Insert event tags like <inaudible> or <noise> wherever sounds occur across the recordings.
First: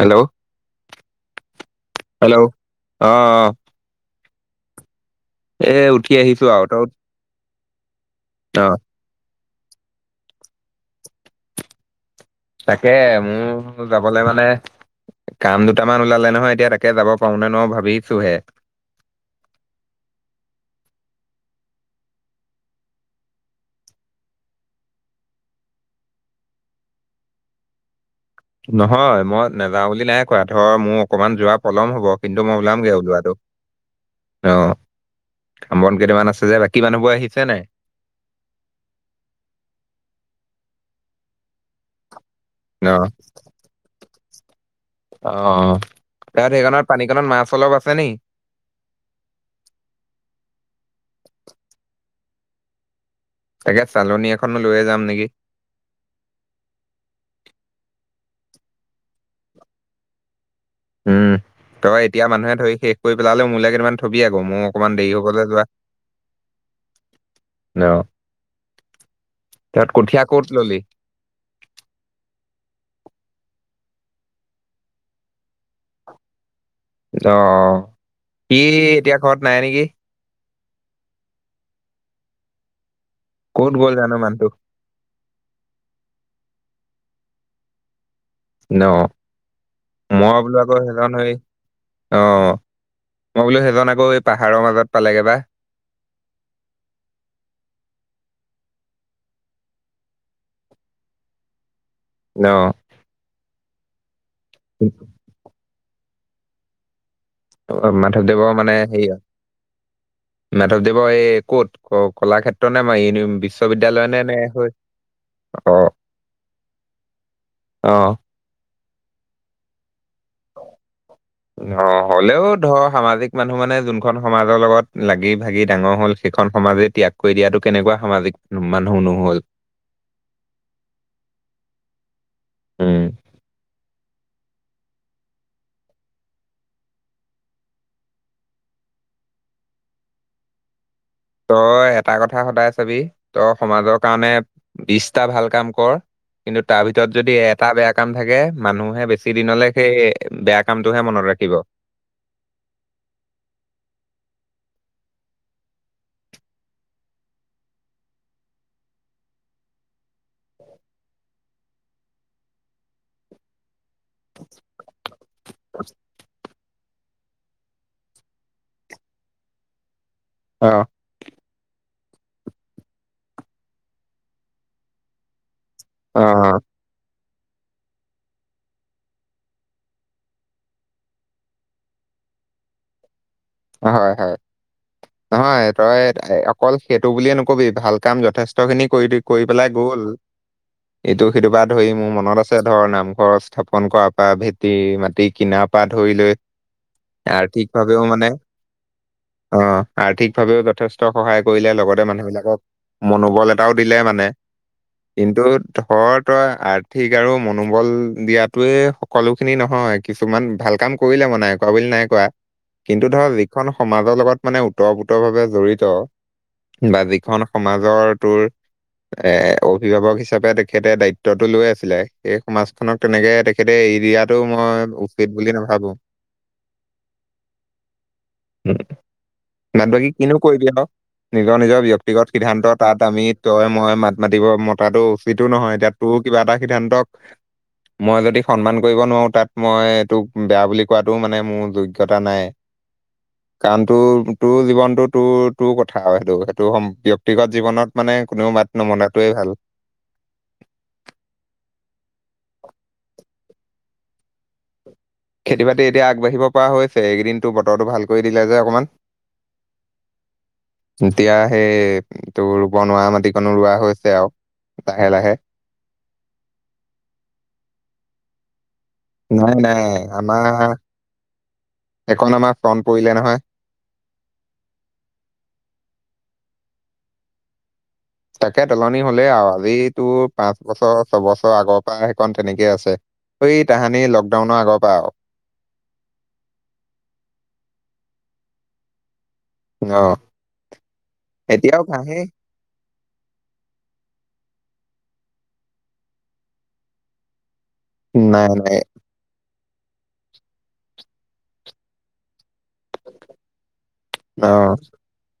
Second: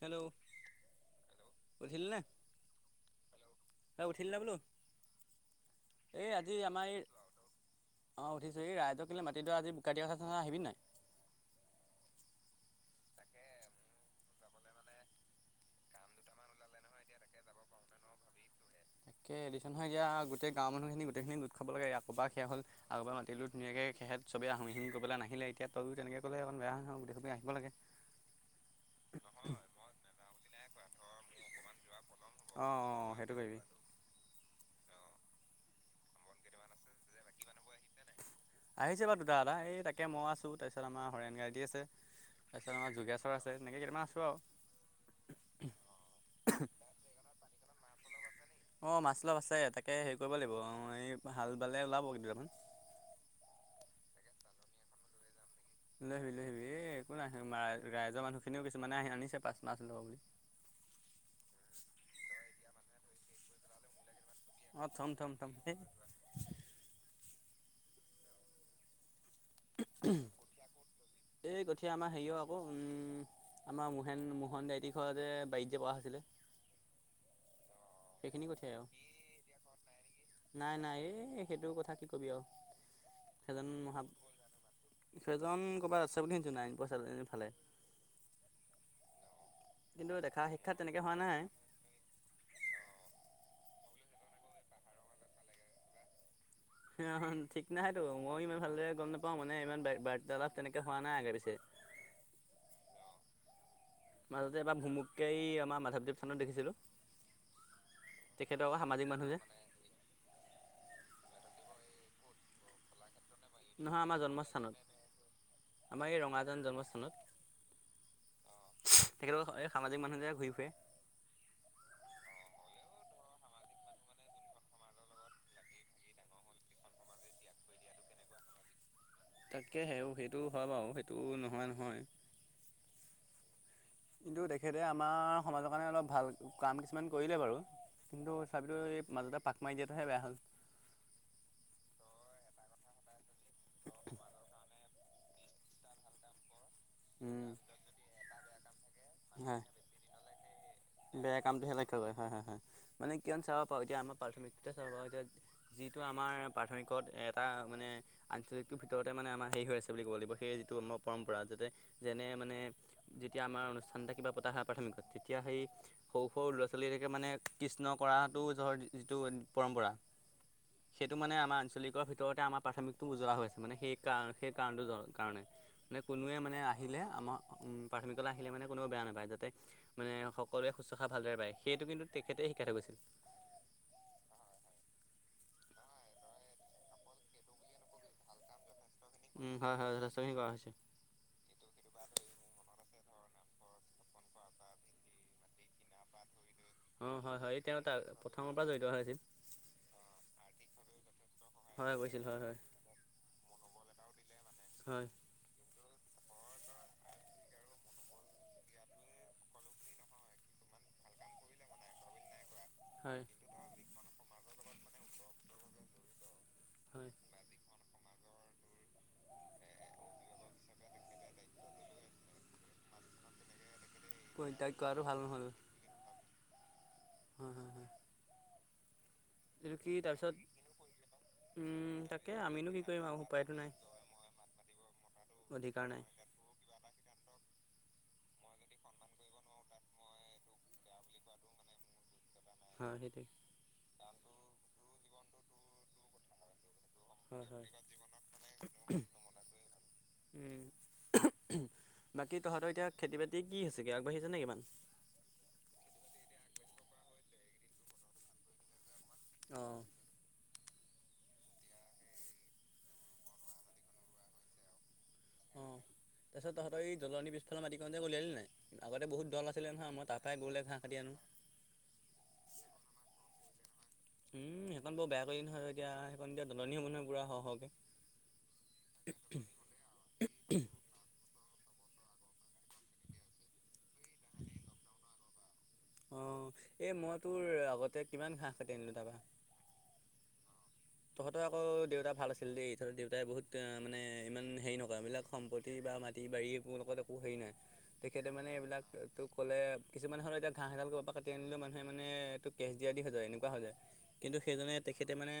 Hello? উঠিলি নাই? Hello অ অ উঠিলী নাই বোলোঁ? এ উঠি এই আহিছো আজি আৰু আমাৰ তই এই অ', উঠিছোঁ এই ৰাইজক কেলে মাটিতো আজি বোকা দিয়া কথা আছে নহয় আহিবি নাই? তাকে মোৰ যাবলৈ মানে কাম দুটামান ওলালে নহয় এতিয়া তাকে যাব পাৰোঁ নে নোৱাৰোঁ ভাবিছোঁ হে। কে <unintelligible> গোটেই গাঁওৰ মানুহখিনি গোটেইখিনি গোট খাব লাগে কবা সয়া হ'ল আগৰ পৰা মাতিলোঁ ধুনীয়াকৈ খেহেত চবে আহিম-আহিম কৈ নাহিলে এতিয়া তইয়ো তেনেকে ক'লে অকণ বেয়া হয় নহয় গোটেই সোপাই আহিব লাগে। <inaudible> নহয় মই নাযাওঁ বুলি নাই কোৱা। ধৰ মোৰ অকনমান যোৱা পলম হব কিন্তু মই অঁ ওলামগে অঁ ওলোৱাটো। সেইটো কৰিবি অ', কাম বন কেইটামান আছে যে বাকী মানুহবোৰ আহিছে নাই? আহিছে বাৰু দুটা এটা। এই তাকে মই আছোঁ তাৰপিছত আমাৰ হৰেণ কাইতি আছে। তাৰপিছত অ আমাৰ যোগেশ্বৰ আছে তেনেকেই কেইটামান আছোঁ আও। অ', অ', তাত সেইখনত পানীকণত মাছ অলপ আছে নি? অ', মাছ অলপ আছে তাকে হেৰি কৰিব লাগিব অ', এই হাল বালে ওলাব কেইটামান। তাকে চালনী এখনো লৈয়ে যাম নেকি? লৈ আহিবি-লৈ আহিবি। এই একো নাই, ৰাইজৰ মানুহখিনিও কিছুমানে আহি আনিছে পাচ মাছ ল'ব বুলি। উম, তই এতিয়া মানুহে ধৰি শেষ কৰি পেলালে মোলে কেইটামান থবি আকৌ, মুৰ অঁ অকণমান থম দেৰি হব থম যে থম যোৱা। এই অ', তাত কঠীয়া কত ললি? এই কঠীয়া আমাৰ হেৰিও আকৌ, উম আমাৰ মোহেন মোহন দাইতী ঘৰতে বাৰীতযে কৰা হৈছিলে। অ', অ'। সেইখিনি কথিয়াই আৰু। নাই-নাই এই সেইটো কথা কি কবি আৰু, সেইজন ক'ত গ'ল মহা জানো মানুহটো সেইজন ক'ৰবাত আছে বুলি শুনিছোঁ, নাৰায়ণপুৰ <unintelligible> ফালে। অ', কিন্তু মই দেখা বোলোঁ আকৌ সাক্ষাৎ তেনেকৈ সেইজন হোৱা হেই নাই অ', মই বোলোঁ সেইজন আকৌ এই পাহাৰৰ মাজত পালেগে বা? <unintelligible> ঠিক নাই তো ময়ো ইমান ভালদৰে গম নাপাওঁ মানে ইমান বাৰ্তালাপ তেনেকে হোৱা নাই আগে পিছে। অ'। মাজতে এবাৰ ভুমুক কে এই আমাৰ মাধৱদেৱ স্থানত দেখিছিলোঁ। মাধৱদেৱৰ তেখেতৰ আকৌ মানে সামাজিক হেৰি আৰু? মানুহ যে মাধৱদেৱৰ এই ক'ত? কলাক্ষেত্ৰ নে মই ই বিশ্ব নহয় আমাৰ অ জন্মস্থানত। আমাৰ এই ৰঙাজান জন্মস্থানত। অ তেখেতৰ এই সামাজিক মানুহ যে ঘূৰি ফুৰে। <unintelligible> অ', হ'লেও ধৰ সামাজিক মানুহ মানে যোনখন সমাজৰ লগত লাগি ভাগি ডাঙৰ হ'ল সেইখন সমাজেই ত্যাগ কৰি দিয়াটো কেনেকুৱা সামাজিক মানুহ নহ'ল? তাকে সে সেইটো হয় বাৰু সেইটোও নহোৱা নহয়। উম। কিন্তু তেখেতে আমাৰ সমাজৰ কাৰণে অলপ ভাল কাম কিছুমান কৰিলে বাৰু। কিন্তু চাবিতো এই মাজতে পাক মাৰি দিয়াতোহে বেয়া হ'ল। তই এটা কথা সদায় চাবি, তই সমাজৰ কাৰণে বিছটা ভাল কাম কৰ কিন্তু তাৰ ভিতৰত যদি উম এটা বেয়া কাম থাকে, মানুহে বেছি হয়। দিনলে সেই বেয়া কামটোহে মনত বেয়া ৰাখিব কামটো হে লকে কৰে হয়-হয়-হয়। মানে কিয়মান চাব পাৰোঁ এতিয়া আমাৰ প্ৰাৰথমিকতে চাব পাৰোঁ, এতিয়া যিটো আমাৰ প্ৰাথমিকত এটা মানে আঞ্চলিকটোৰ ভিতৰতে মানে আমাৰ হেৰি হৈ আছে বুলি ক'ব লাগিব সেই যিটো আমাৰ পৰম্পৰা। যাতে যেনে মানে যেতিয়া আমাৰ অনুষ্ঠান এটা কিবা পতা হয়া প্ৰাথমিকত, তেতিয়া সেই সৰু-সৰু ল'ৰা ছোৱালী বিলাকে মানে কৃষ্ণ কৰাটোৰ যিটো পৰম্পৰা? অ'। সেইটো মানে আমাৰ আঞ্চলিকৰ ভিতৰতে আমাৰ প্ৰাথমিকটো উজোৱা হৈ হৈছে মানে সেই কাৰ সেই কাৰণটো কাৰণে। মানে অ কোনোৱে মানে আহিলে আমাৰ প্ৰাথমিকলে আহিলে মানে কোনোৱও বেয়া নাপায় যাতে মানে সক সকলোৱে শুশ্ৰষ ভালদৰে পায়। সেইটো কিন্তু তেখেতে শিকাই থৈ গৈছিল। হয়-হয়। নহয় তই অকল সেইটো বুলিয়ে নকবি, ভাল কাম যথেষ্ট খিনি কৰি দি কৰি উম পেলাই হয় হয় গ'ল। যথেষ্টখিনি কৰা হৈছে এইটো সেইটোৰপৰা ধৰি মোৰ মনত আছে ধৰ নামঘৰ স্থাপন কৰ পৰা ভেটি মাটি কিনাৰ পা ধৰি লৈ অ', হয়-হয়। তেওঁ তা আৰ্থিকভাৱেও মানে প্ৰথমৰ পৰা জড়িত হৈ আছিল। অ', আৰ্থিকভাৱেও যথেষ্ট সহায় কৰিলে হয় লগতে গৈছিল হয় হয় মানুহবিলাকক মনোবল এটাও দিলে মানে। হয় কিন্তু ধৰ তই আৰ্থিক আৰু মনোবল দিয়াতয়ে সকলো খিনি নহয় কিছুমান ভাল কাম কৰিলে মানে, কৰা বুলি নাই কোৱা। কিন্তু হয়। ধৰক যিখন সমাজৰ লগত মানে উতঃ পুতহ ভাৱে জড়িত বা হয় যিখন সমাজৰ তোৰ এ অভিভাৱক হিচাপে তেখেতে দায়িত্বটো লৈ আছিলে, সেই সমাজখনক তেনেকে তেখেতে এৰি দিয়াত টো পৰিত্যাগ মই কৰাটো ভাল উচিত নহ'ল বুলি নাভাবো। হয় হয়-হয়। <unintelligible> বাকী তাৰপিছত কিনো কৰিবি <unintelligible> নিজৰ- নিজৰ উম তাকে ব্যয়ক্তিগত আমিনো সিদ্ধান্ত কি তাত কৰিম আৰু আমি উপায়তো তই নাই মই মাত মাতিব মতাটো উচিতো নহয়, অধিকাৰ এতিয়া নাই তোক কিবা এটা সিদ্ধান্তক মই যদি সন্মান কৰিব নোৱাৰো, তাত মই এইটোক বেয়া বুলি কোৱাটো মানে মোৰ যোগ্যতা নাই। হা সেইটোৱে। কাৰণ তোৰ- তোৰ জীৱনটো তোৰ- তোৰ কথা আৰু সেইটো-সেইটো সম ব্যক্তিগত জীৱনত মানে কোনেও মাত হয় হয় নমনাটোৱে ভাল। উম, বাকী তহঁতৰ এতিয়া খেতি বাতি কি হৈছেগে আগবাঢ়ি আছেনে কিমান। খেতি বাতি এতিয়া আগবাঢ়িব পৰা হৈছে, এইকেইদিন তোৰ বতৰটো ভাল কৰি দিলে যে অকমান। অ'। এতিয়া সেই তোৰ বনোৱা মাটিকনো ৰোৱা হৈছে আৰু। লাহে-লাহে। অ', তাৰপিছত তহতৰ জ্বলনী পিছফালৰ মাটিকন যে উলিয়ালি নাই। আগতে বহুত দল নাই আছিলে নাই নহয়, মই তাপাই গৰুলে আমাৰ ঘাঁহ কাটি আনো। এখন আমাৰ ফ্ৰণ্ট পৰিলে নহয়। উম, সেইখন বৰ বেয়া কৰিলে নহয় এতিয়া সেইখন এতিয়া দলনী হ'ব নহয় পুৰা হ-হকে। তাকে তলনি হ'লেই আৰু আজি তোৰ পাঁচ বছৰ ছবছৰ আগৰ পৰা সেইকণ তেনেকেই আছে। এই তাহানি লকডাউনৰ আগৰ পৰা আৰু। অ', এই মই তোৰ আগতে কিমান ঘাঁহ কাটি আনিলো তাপা। অ'। তহঁতৰ আকৌ এতিয়াও দেউতা কাঁহে ভাল আছিল আছিল দেই তহঁতৰ দেউতাই বহুত মানে ইমান হেৰি নকৰে, এইবিলাক সম্পতি বা মাটি বাৰী এইবোৰৰ লগত একো হেৰি নাই। তেখেতে নাই মানে নাই এইবিলাক তোক ক'লে কিছুমান হ'লে এতিয়া ঘাঁহ এডাল ক'ৰবাৰ পৰা কাটি আনিলে মানুহে মানে এইটো কেছ দিয়া দি হৈ যায় এনেকুৱা হৈ যায়, কিন্তু অ সেইজনে তেখেতে মানে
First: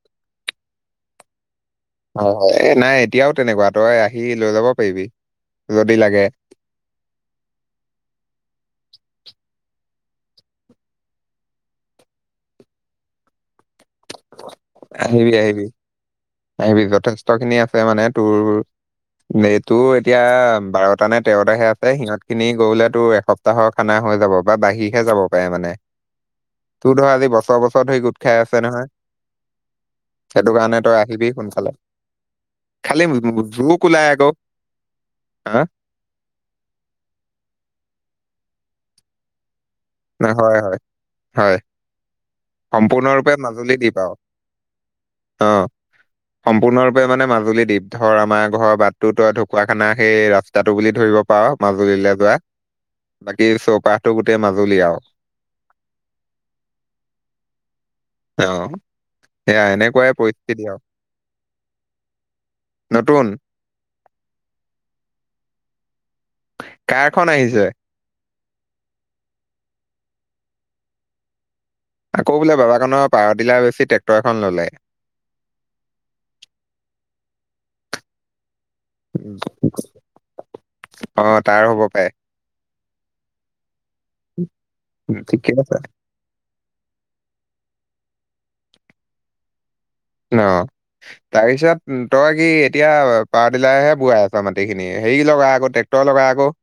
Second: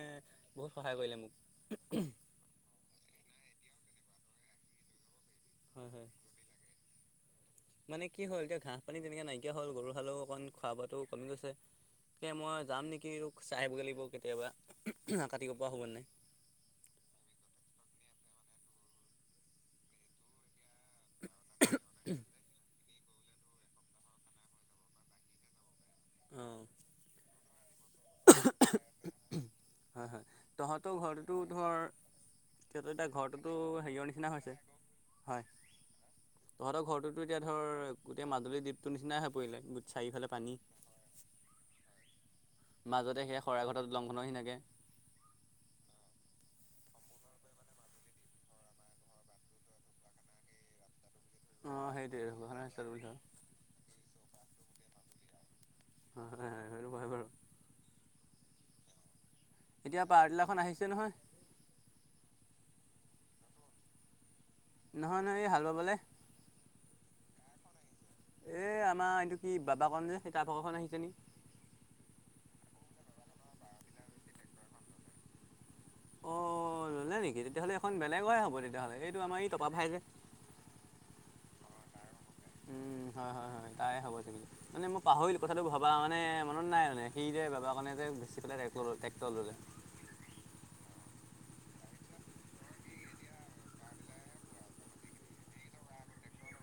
বহুত সহায় কৰিলে মোক। অ', অ', এ নাই এতিয়াও তেনেকুৱা, তই আহি লৈ যাব পাৰিবি। হয়- যদি হয়। লাগে মানে কি হ'ল এতিয়া ঘাঁহ পানী তেনেকুৱা নাইকিয়া হ'ল, গৰু হালও অকণ খোৱা বোৱাটো কমি গৈছে। তাকে মই যাম নেকি চাই আহিবগে লাগিব কেতিয়াবা, আহিবি কাটিব আহিবি পৰা হ'ব নে নাই। আহিবি, যথেষ্টখিনি আছে মানে তোৰ এই তোৰ এতিয়া বাৰটা নে তেৰটা হেৰাইছে, সিহঁত খিনি গৰুলে তোৰ এসপ্তাহৰ খানা হৈ যাব বা বাঢিহে যাব পাৰে মানে। অ'। তোৰ ধৰ আজি বছৰ- বছৰ ধৰি গোট খাই আছে নহয়, সেইটো কাৰণে তই আহিবি এটো সোনকালে ধৰ সিঁহতৰ খালি এতিয়া ঘৰটোতো জোক ওলাই হেৰিয়ৰ আকৌ নিচিনা হৈছে, হয়। হা তহঁতৰ ঘৰটোতো এতিয়া ধৰ গোটেই মাজুলী দ্বীপটো নিচিনাই হৈ পৰিলে, গো হয় হয়- হয়, মাজতে সম্পূৰ্ণৰূপে সেয়া মাজুলী শৰাইঘাটত দ্বীপ আও। দলংখনৰ নিচিনাকে অ'। সম্পূৰ্ণৰূপে মানে মাজুলী দীপ, ধৰ আমাৰ ঘৰৰ বাটতো তই ঢকুৱাখানা সেই ৰাস্তাটো বুলি ধৰিব পাওৰ অ মাজুলীলে সেইটোৱে যোৱা, ঢকুৱাখানা ৰাস্তাটো বুলি ধৰ বাকী চৌপাশটো গোটে মাজুলী আও। <unintelligible> সেইটো হয় বাৰু। অ, সেয়া এতিয়া এনেকুৱাই পাৱাৰ টিলাৰখন পৰিস্থিতি আও। আহিছে নহয় নতুন। নহয়, নহয় এ হাল বাবলে। কাৰ খন আহিছে? এ আমাৰ এইটো কি বাবাকণ যে, সেই তাৰ ভাগৰখন আহিছে নি? আকৌ বোলে বাবাকানৰ পাৱাৰ ডিলাৰ বেছি ট্ৰেক্টৰ এখন ল'লে। অ, ল'লে নেকি? তেতিয়াহ'লে এখন বেলেগৰে হ'ব তেতিয়াহ'লে। এইটো আমাৰ এই টপা ভাই যে অ, তাৰ হ'ব পায়। উম হয়, হয়, হয়। তাৰে হ'ব চাগে। মানে মই উম, পাহৰিলোঁ ঠিকে কথাটো আছে ভবা <unintelligible> নে মনত নাই মানে সি যে বাবাকণে যে বেছি পেলাই টেক-ট্ৰেক্টৰ ল'লে। ন অ। তাৰপিছত তই কি এতিয়া পাৱাৰ ডিলাৰেহে বোৱাই আছ মাটিখিনি? হেৰি লগা আকৌ টেক টেক্টৰ লগা আকৌ।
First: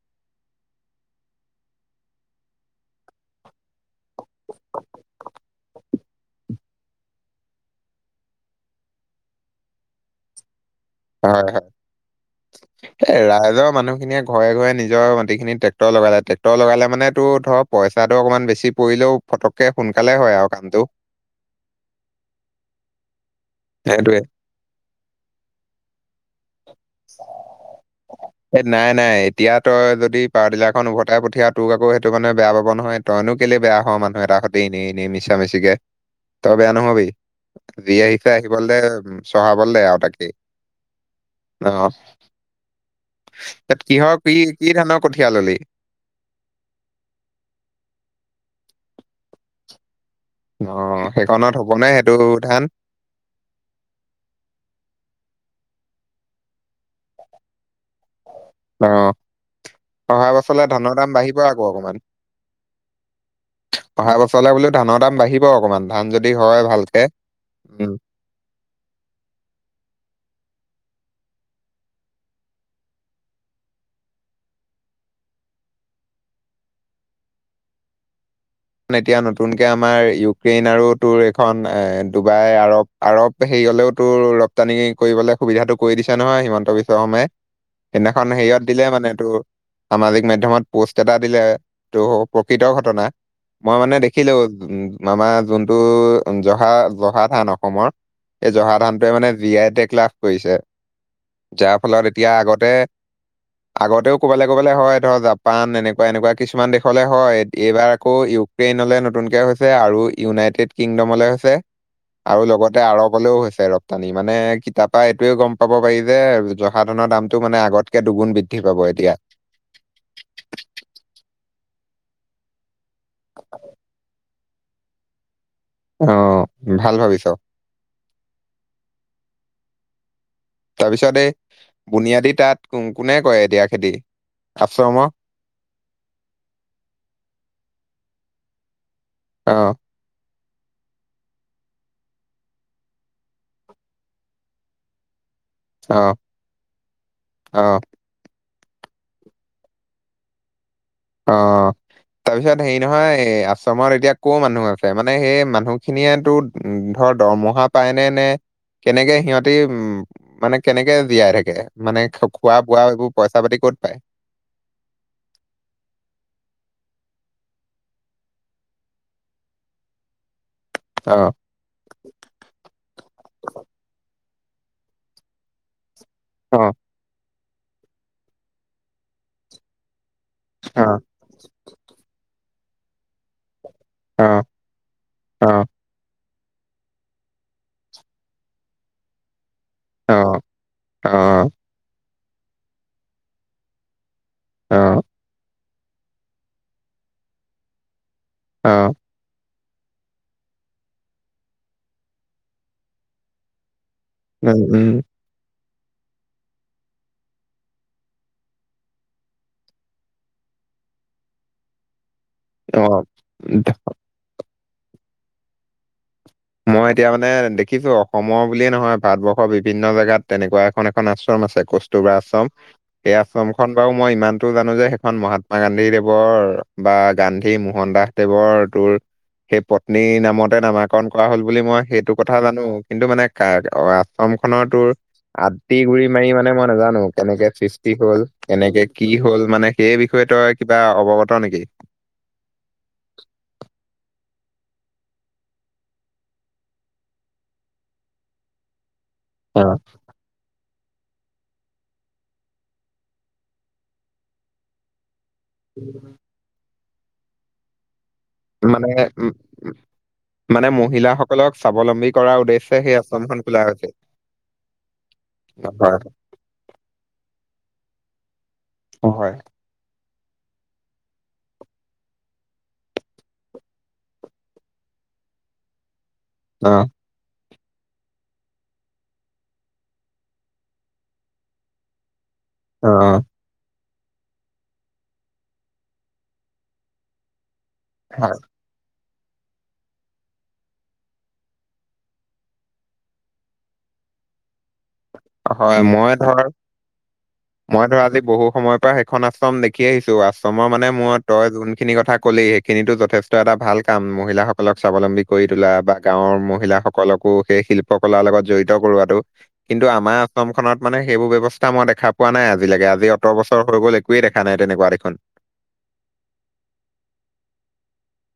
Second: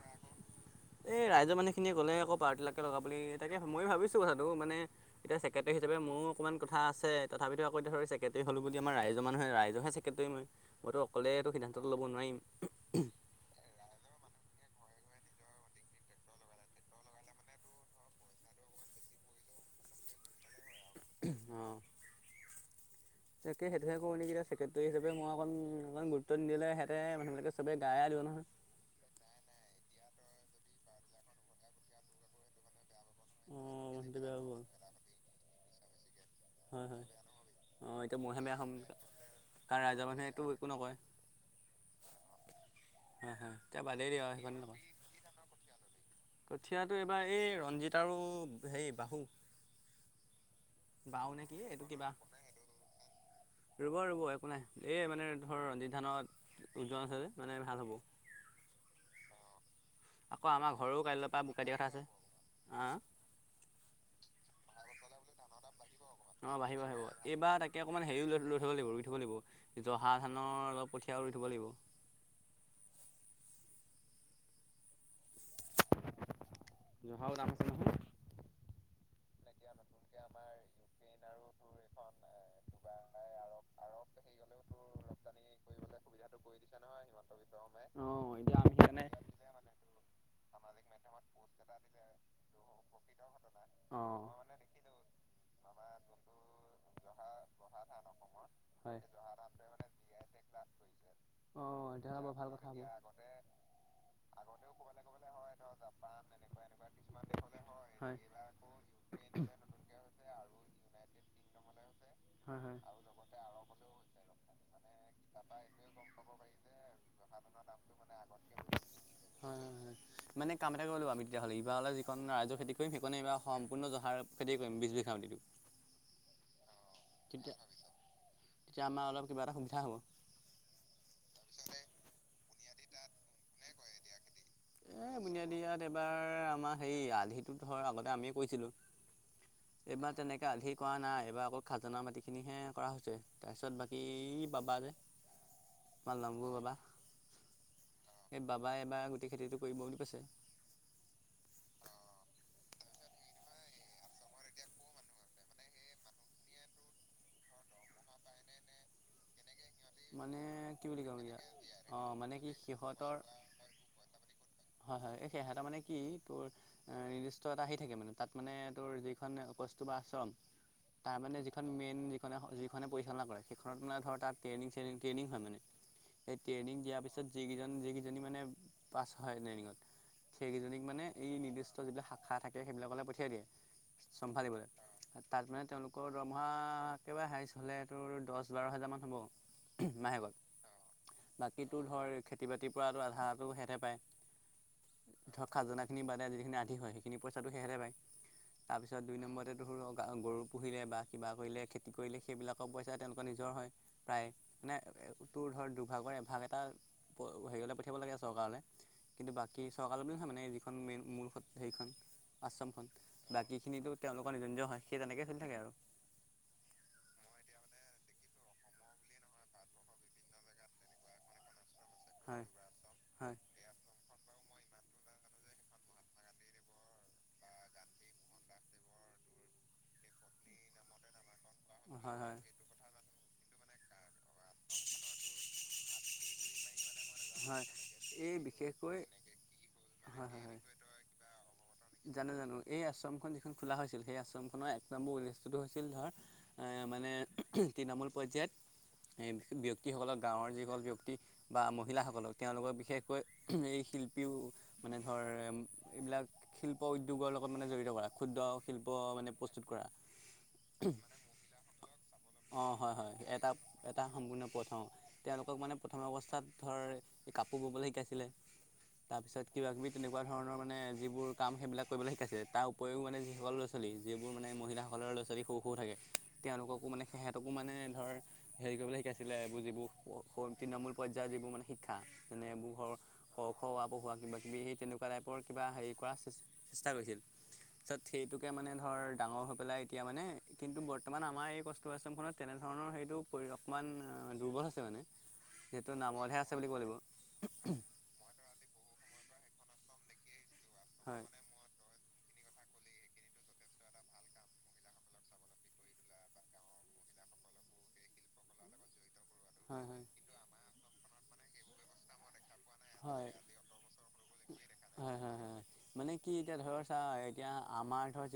এ ৰাইজৰ মানুহখিনিয়ে গ'লে আক' পাৱাৰ ডিলাকে লগা বুলি। তাকে মইও ভাবিছো কথাটো মানে এতিয়া চেক ক্ৰেটেৰী হিচাপে মোৰো অকমান কথা আছে। তথাপিতো আকৌ এতিয়া ধৰ চেক্ৰেটেৰী হ'লো বুলিয়ে আমাৰ ৰাইজৰ মানুহে ৰাইজৰহে চেক্ৰেটেৰী মই। মইতো অকলে হয় এইটো সিদ্ধান্তটো ল'ব নোৱাৰিম। <unintelligible> এই ৰাইজৰ মানুহখিনিয়ে ঘৰে ঘৰে নিজৰ মাটিখিনি টেক্টৰ লগালে। টেক্টৰ লগালে মানে তোৰ ধৰক পইচাটো অকমান বেছি পৰিলেও ফটককে সোনকালে হয় আও কামটো। <unintelligible> অ। তাকে সেইটোহে কৰো সেইটোৱে নেকি এতিয়া। ছেক্ৰেটেৰী হিচাপে মই অকণ মান গুৰুত্ব নিদিলে হেতে মানুহবিলাকে চবে গা এৰা দিব নহয়। এই নাই, নাই। এতিয়া তই যদি পাৱাৰ ডিলাৰখন উভতাই পঠিয়া তোক আকৌ সেইটো মানে বেয়া পাব নহয়। তইনো কেলে বেয়া হ অঁ মানুহটো মানুহ বেয়া এটাৰ হ'ব সতি এনে এনে মিছা মিছিকে। তই বেয়া হয় হয় নহবি। ঘূৰি অঁ আহি এতিয়া <unintelligible> মইহে বেয়া হ'ম আহিবলে দে। চহাবলে কাৰণ দে আৰু ৰাইজৰ তাকেই, মানুহেতো একো নকয় অ। হয় হয় তাত এতিয়া বাদেই কিহৰ দিয়ক আৰু কি, সেইখন কি নকয় ধানৰ কঠিয়া ল'লি? কঠীয়াটো এইবাৰ এই ৰঞ্জিত আৰু হেই বাহু। অ, বাও নে সেইখনত কি এইটো হ'বনে কিবা সেইটো ধান? ৰুব, ৰুব একো নাই। এই মানে ধৰ ৰঞ্জিত ধানত ওজন আছে যে মানে ভাল হ'ব। অ, অহা আকৌ বছৰলে আমাৰ ধানৰ ঘৰৰো দাম কাইলৈৰ বাহিব পৰা বোকা আকৌ দিয়া কথা আছে অকমান। আহ অহা বছৰলে বোলো ধানৰ দাম বাহিব অকমান ধান যদি অঁ হয় বাঢ়িব বাঢ়িব ভালকে। এইবাৰ তাকে উম অকমান হেৰি লৈ লৈ থ'ব লাগিব, ৰুই থব লাগিব। জহা ধানৰ অলপ কঠিয়াও ৰুই থ'ব লাগিব। <unintelligible> জহাও দাম আছে নহয়। মানে এতিয়া নতুনকে আমাৰ ইউক্ৰেইন আৰু তোৰ এখন এ ডুবাই আৰৱ আৰৱ হেৰিয়লেও তোৰ ৰপ্তানি কৰিবলে সুবিধাটো কৰি দিছে নহয় হিমন্ত বিশ্ব শৰ্মাই। সেদিনাখন অঁ এতিয়া হেৰিয়ত আমি দিলে সেইকাৰণে মানে তোৰ সামাজিক মাধ্যমত পোষ্ট এটা দিলে টো প্ৰকৃত ঘটনা। মই মানে অঁ দেখিলো উ আমাৰ যোনটো জহা জহা ধান অসমৰ এ জহা হয় ধানটোৱে মানে জি আই টেগ লাভ কৰিছে। যাৰ অঁ ফলত তেতিয়াহ'লে এতিয়া বৰ ভাল কথা আগতে হ'ব আগতেও ক'বালে ক'বালে হয় ধৰ জাপান, এনেকুৱা এনেকুৱা কিছুমান দেশলে হয়। এইবাৰ ইউক্ৰেনলে নতুনকে হৈছে আৰু ইউনাইটেড কিংডমলৈ হৈছে আৰু হয় হয় লগতে আৰৱ <unintelligible> লেও হৈছে ৰপ্তানি, মানে কিতাপ বা এইটোয়ে গম পাব পাৰি যে, জহা ধানৰ দামটো মানে আগতকে দুগুণ বৃদ্ধি পাব এতিয়া। হয় হয়- হয়। মানে কাম এটা কৰিব লাগিব আমি তেতিয়াহ'লে, ইবাৰলে যিখন ৰাইজৰ খেতি কৰিম সেইকনে এইবাৰ সম্পূৰ্ণ জহাৰ খেতিয়ে কৰিম বিছ বিঘা মাতিটো। অ', ভাল ভাবিছ <unintelligible> এতিয়া আমাৰ অলপ কিবা এটা সুবিধা হ'ব। তাৰপিছত এই বুনিয়াদী তাত কোনে কৰে এতিয়া খেতি, আশ্ৰমৰ। বুনিয়া দিয়াত এবাৰ আমাৰ হেৰি আধিটো ধৰ আগতে আমিয়ে কৰিছিলো। অ'। এইবাৰ তেনেকৈ আধি কৰা নাই, এইবাৰ আকৌ খাজানা মাটিখিনিহে কৰা হৈছে, তাৰপিছত বাকী ই বাবা যে <inaudible> আমাৰ <unintelligible> গোৰ বাবা। অ'। এই বাবাই এবাৰ গোটেই খেতিটো কৰিব বুলি কৈছে। অ'। তাৰপিছত হেৰি নহয়, এ আশ্ৰমত এতিয়া ক'ৰ মানুহ আছে, মানে সেই মানুহখিনিয়ে তো উম, ধৰ দৰমহা পায় নে- নে, কেনেকে সিহঁত তি উম, মানে কি কেনেকে বুলি ক'ম এতিয়া জীয়াই থাকে, মানে অঁ কি খোৱা-বোৱা এইবোৰ সিহঁতৰ পইচা-পাতি ক'ত পায়। হয়- হয়, এই সেহেতে মানে কি তোৰ এ নিৰ্দিষ্ট এটা আহি থাকে মানে, তাত মানে তোৰ যিখন কস্তুৰবা আশ্ৰম, তাৰ অ', মানে অৰ্থাৎ মেইন যিখনে-যিখনে পৰিচালনা কৰে, সেইখনত মানে ধৰ তাত ট্ৰেইনিং চেইনিং ট্ৰেইনিং হয় মানে। এই অ', ট্ৰেইনিং দিয়াৰ পিছত যিকেইজন যিকেইজনী মানে পাছ হয় ট্ৰেইনিঙত, সেইকেইজনীক অ', মানে এই নিৰ্দিষ্ট যিটো শাখা থাক কে সেইবিলাকলে পঠিয়াই দিয়ে, অ', অ', চম্ভাবলিবলে, তাত মানে অ', তেওঁলোক কৰ দৰমহা একেবাৰে হাইজ হ'লে তোৰ দছ বাৰ হেজাৰ মান হ'ব। মাহেকত, অ', বাকী তোৰ ধৰ খেতি বাতিৰ পৰা তোৰ আধাটো সেহেতে পায়। অ'। ধৰ খাজানাখিনি বাদে যিখিনি আধি হয়, সেইখিনি পইচাটো সেহেতে পাই, অ', তাৰপিছত দুই নম্বৰতে ধৰ গৰু পুহিলে বা কিবা কৰিলে, খেতি কৰিলে, সেইবিলাকৰ পইচা তেওঁলোকৰ নিজৰ হয়। প্ৰায়, উম, মানে উম, তোৰ ধৰ দুভাগৰ, এভাগ এটা হেৰিয়লে পঠিয়াব লাগে চৰকাৰলে। কিন্তু বাকী চৰকাৰৰ বুলি নহয় মানে, যিখন মেইন মূল হেৰিখন আশ্ৰমখন, অ', ধ- বাকীখিনিতো তেওঁলোকৰ নিজৰ- নিজৰ হয়, সেই তেনেকে চলি থাকে আৰু। মই এতিয়া মানে দেখিছো, অসমৰ বুলিয়ে নহয়, ভাৰতবৰ্ষৰ বিভিন্ন জেগাত তেনেকুৱা এখন- এখন আশ্ৰম আছে, কৌচ টোৰবা হয় আশ্ৰম, এই হয় আশ্ৰম খন বাৰু মই ইমানতো জানো যে, সেইখন মহাত্মা গান্ধী দেৱৰ বা গান্ধী মোহন দাস দেৱৰ তোৰ সেই পত্নীৰ নামতে নামাকৰণ কৰা হ'ল বুলি মই সেইটো হয় কথা হয়। জানো, কিন্তু মানে কা আশ্ৰমখনৰ তোৰ আ তি গুৰি মাৰি মানে মই নাজানো, কেনেকে হয় সৃষ্টি হ'ল, এই কেনেকে বিশেষকৈ কি হ'ল, মানে সেই বিষয়ে হয় হয় তই হয়। কিবা অৱগত নেকি। জানো- জানো, এই আশ্ৰমখন যিখন খোলা হৈছিল, সেই আশ্ৰমখনৰ এক নম্বৰ উদ্দেশ্যটো হৈছিল ধৰ এ মানে তৃণমূল পৰ্যায়ত অ ব্যক্তিসকলৰ গাঁৱৰ যিসকল ব্যক্তি বা মহিলাসকলক, তেওঁলোকৰ বিশেষকৈ এই শিল্পীও মানে ধৰ এইবিলাক শিল্প উদ্যোগৰ লগত মানে জড়িত কৰা, ক্ষুদ্ৰ শিল্প মানে প্ৰস্তুত কৰা। মানে মহিলাসকলক স্বাৱলম্বী কৰাৰ অ', উদ্দেশ্যে হয়- সেই হয়, আশ্ৰমখন খোলা এটা- হৈছে এটা সম্পূৰ্ণ পথ অ'। তেওঁলোকক মানে হয় প্ৰথম অৱস্থাত ধৰ এই কাপোৰ ববলৈ শিকাইছিলে। হয় তাৰপিছত কিবা-কিবি তেনেকুৱা ধৰণৰ মানে যিবোৰ কাম সেইবিলাক কৰিবলে শিকাইছিলে। তাৰ উপৰিও মানে যিসকল ল'-ছালী, যিবোৰ মানে মহিলাসকলৰ ল'-ছালী সৰু সৰু থাকে অ তেওঁলোককো মানে সেহঁতকো মানে ধৰ হেৰি কৰিবলৈ শিকাইছিলে, বুজিব <unintelligible> তৃণমূল পৰ্যায়ৰ যিবোৰ মানে শিক্ষা যেনে এইবোৰ অ ঘৰ ক-খ, অ-আ পহোৱা কিবা-কিবি সেই তেনেকুৱা টাইপৰ কিবা হেৰি কৰা আছ চেষ্টা কৰিছিল। তাৰপিছত হয় সেইটোকে মানে ধৰ ডাঙৰ হৈ পেলাই এতিয়া মানে কিন্তু বৰ্তমান আমাৰ এই কষ্ট আশ্ৰমখনত তেনেধৰণৰ সেইটো পৰি অকমান দুৰ্বল আছে মানে। হয়, যিহেতু মই নামতহে ধৰ আছে বুলি ক'ব লাগিব মই ধৰ আজি বহু সময়ৰ পৰা সেইখন আশ্ৰম দেখি আহিছো। আশ্ৰমৰ মানে মই হয় তই যোনখিনি কথা ক'লি খিনিতো যথেষ্ট এটা ভাল কাম। মহিলাসকলক স্বাৱলম্বী কৰি তোলা বা গাঁৱৰ মহিলাসকলকো সেই শিল পকলাৰ লগত জড়িত কৰোৱাতো, কিন্তু হয় হয় আমাৰ আশ্ৰমখনত মানে সেইবোৰ ব্যৱস্থা মই দেখা পোৱা নাই আজিলেকে। আজি অত হয় বছৰ হৈ গ'ল একোৱে দেখা নাই তেনেকুৱা দেখোন। হয় হয় হয় মানে কি এতিয়া ধৰ চা, এতিয়া আমাৰ ধৰ যি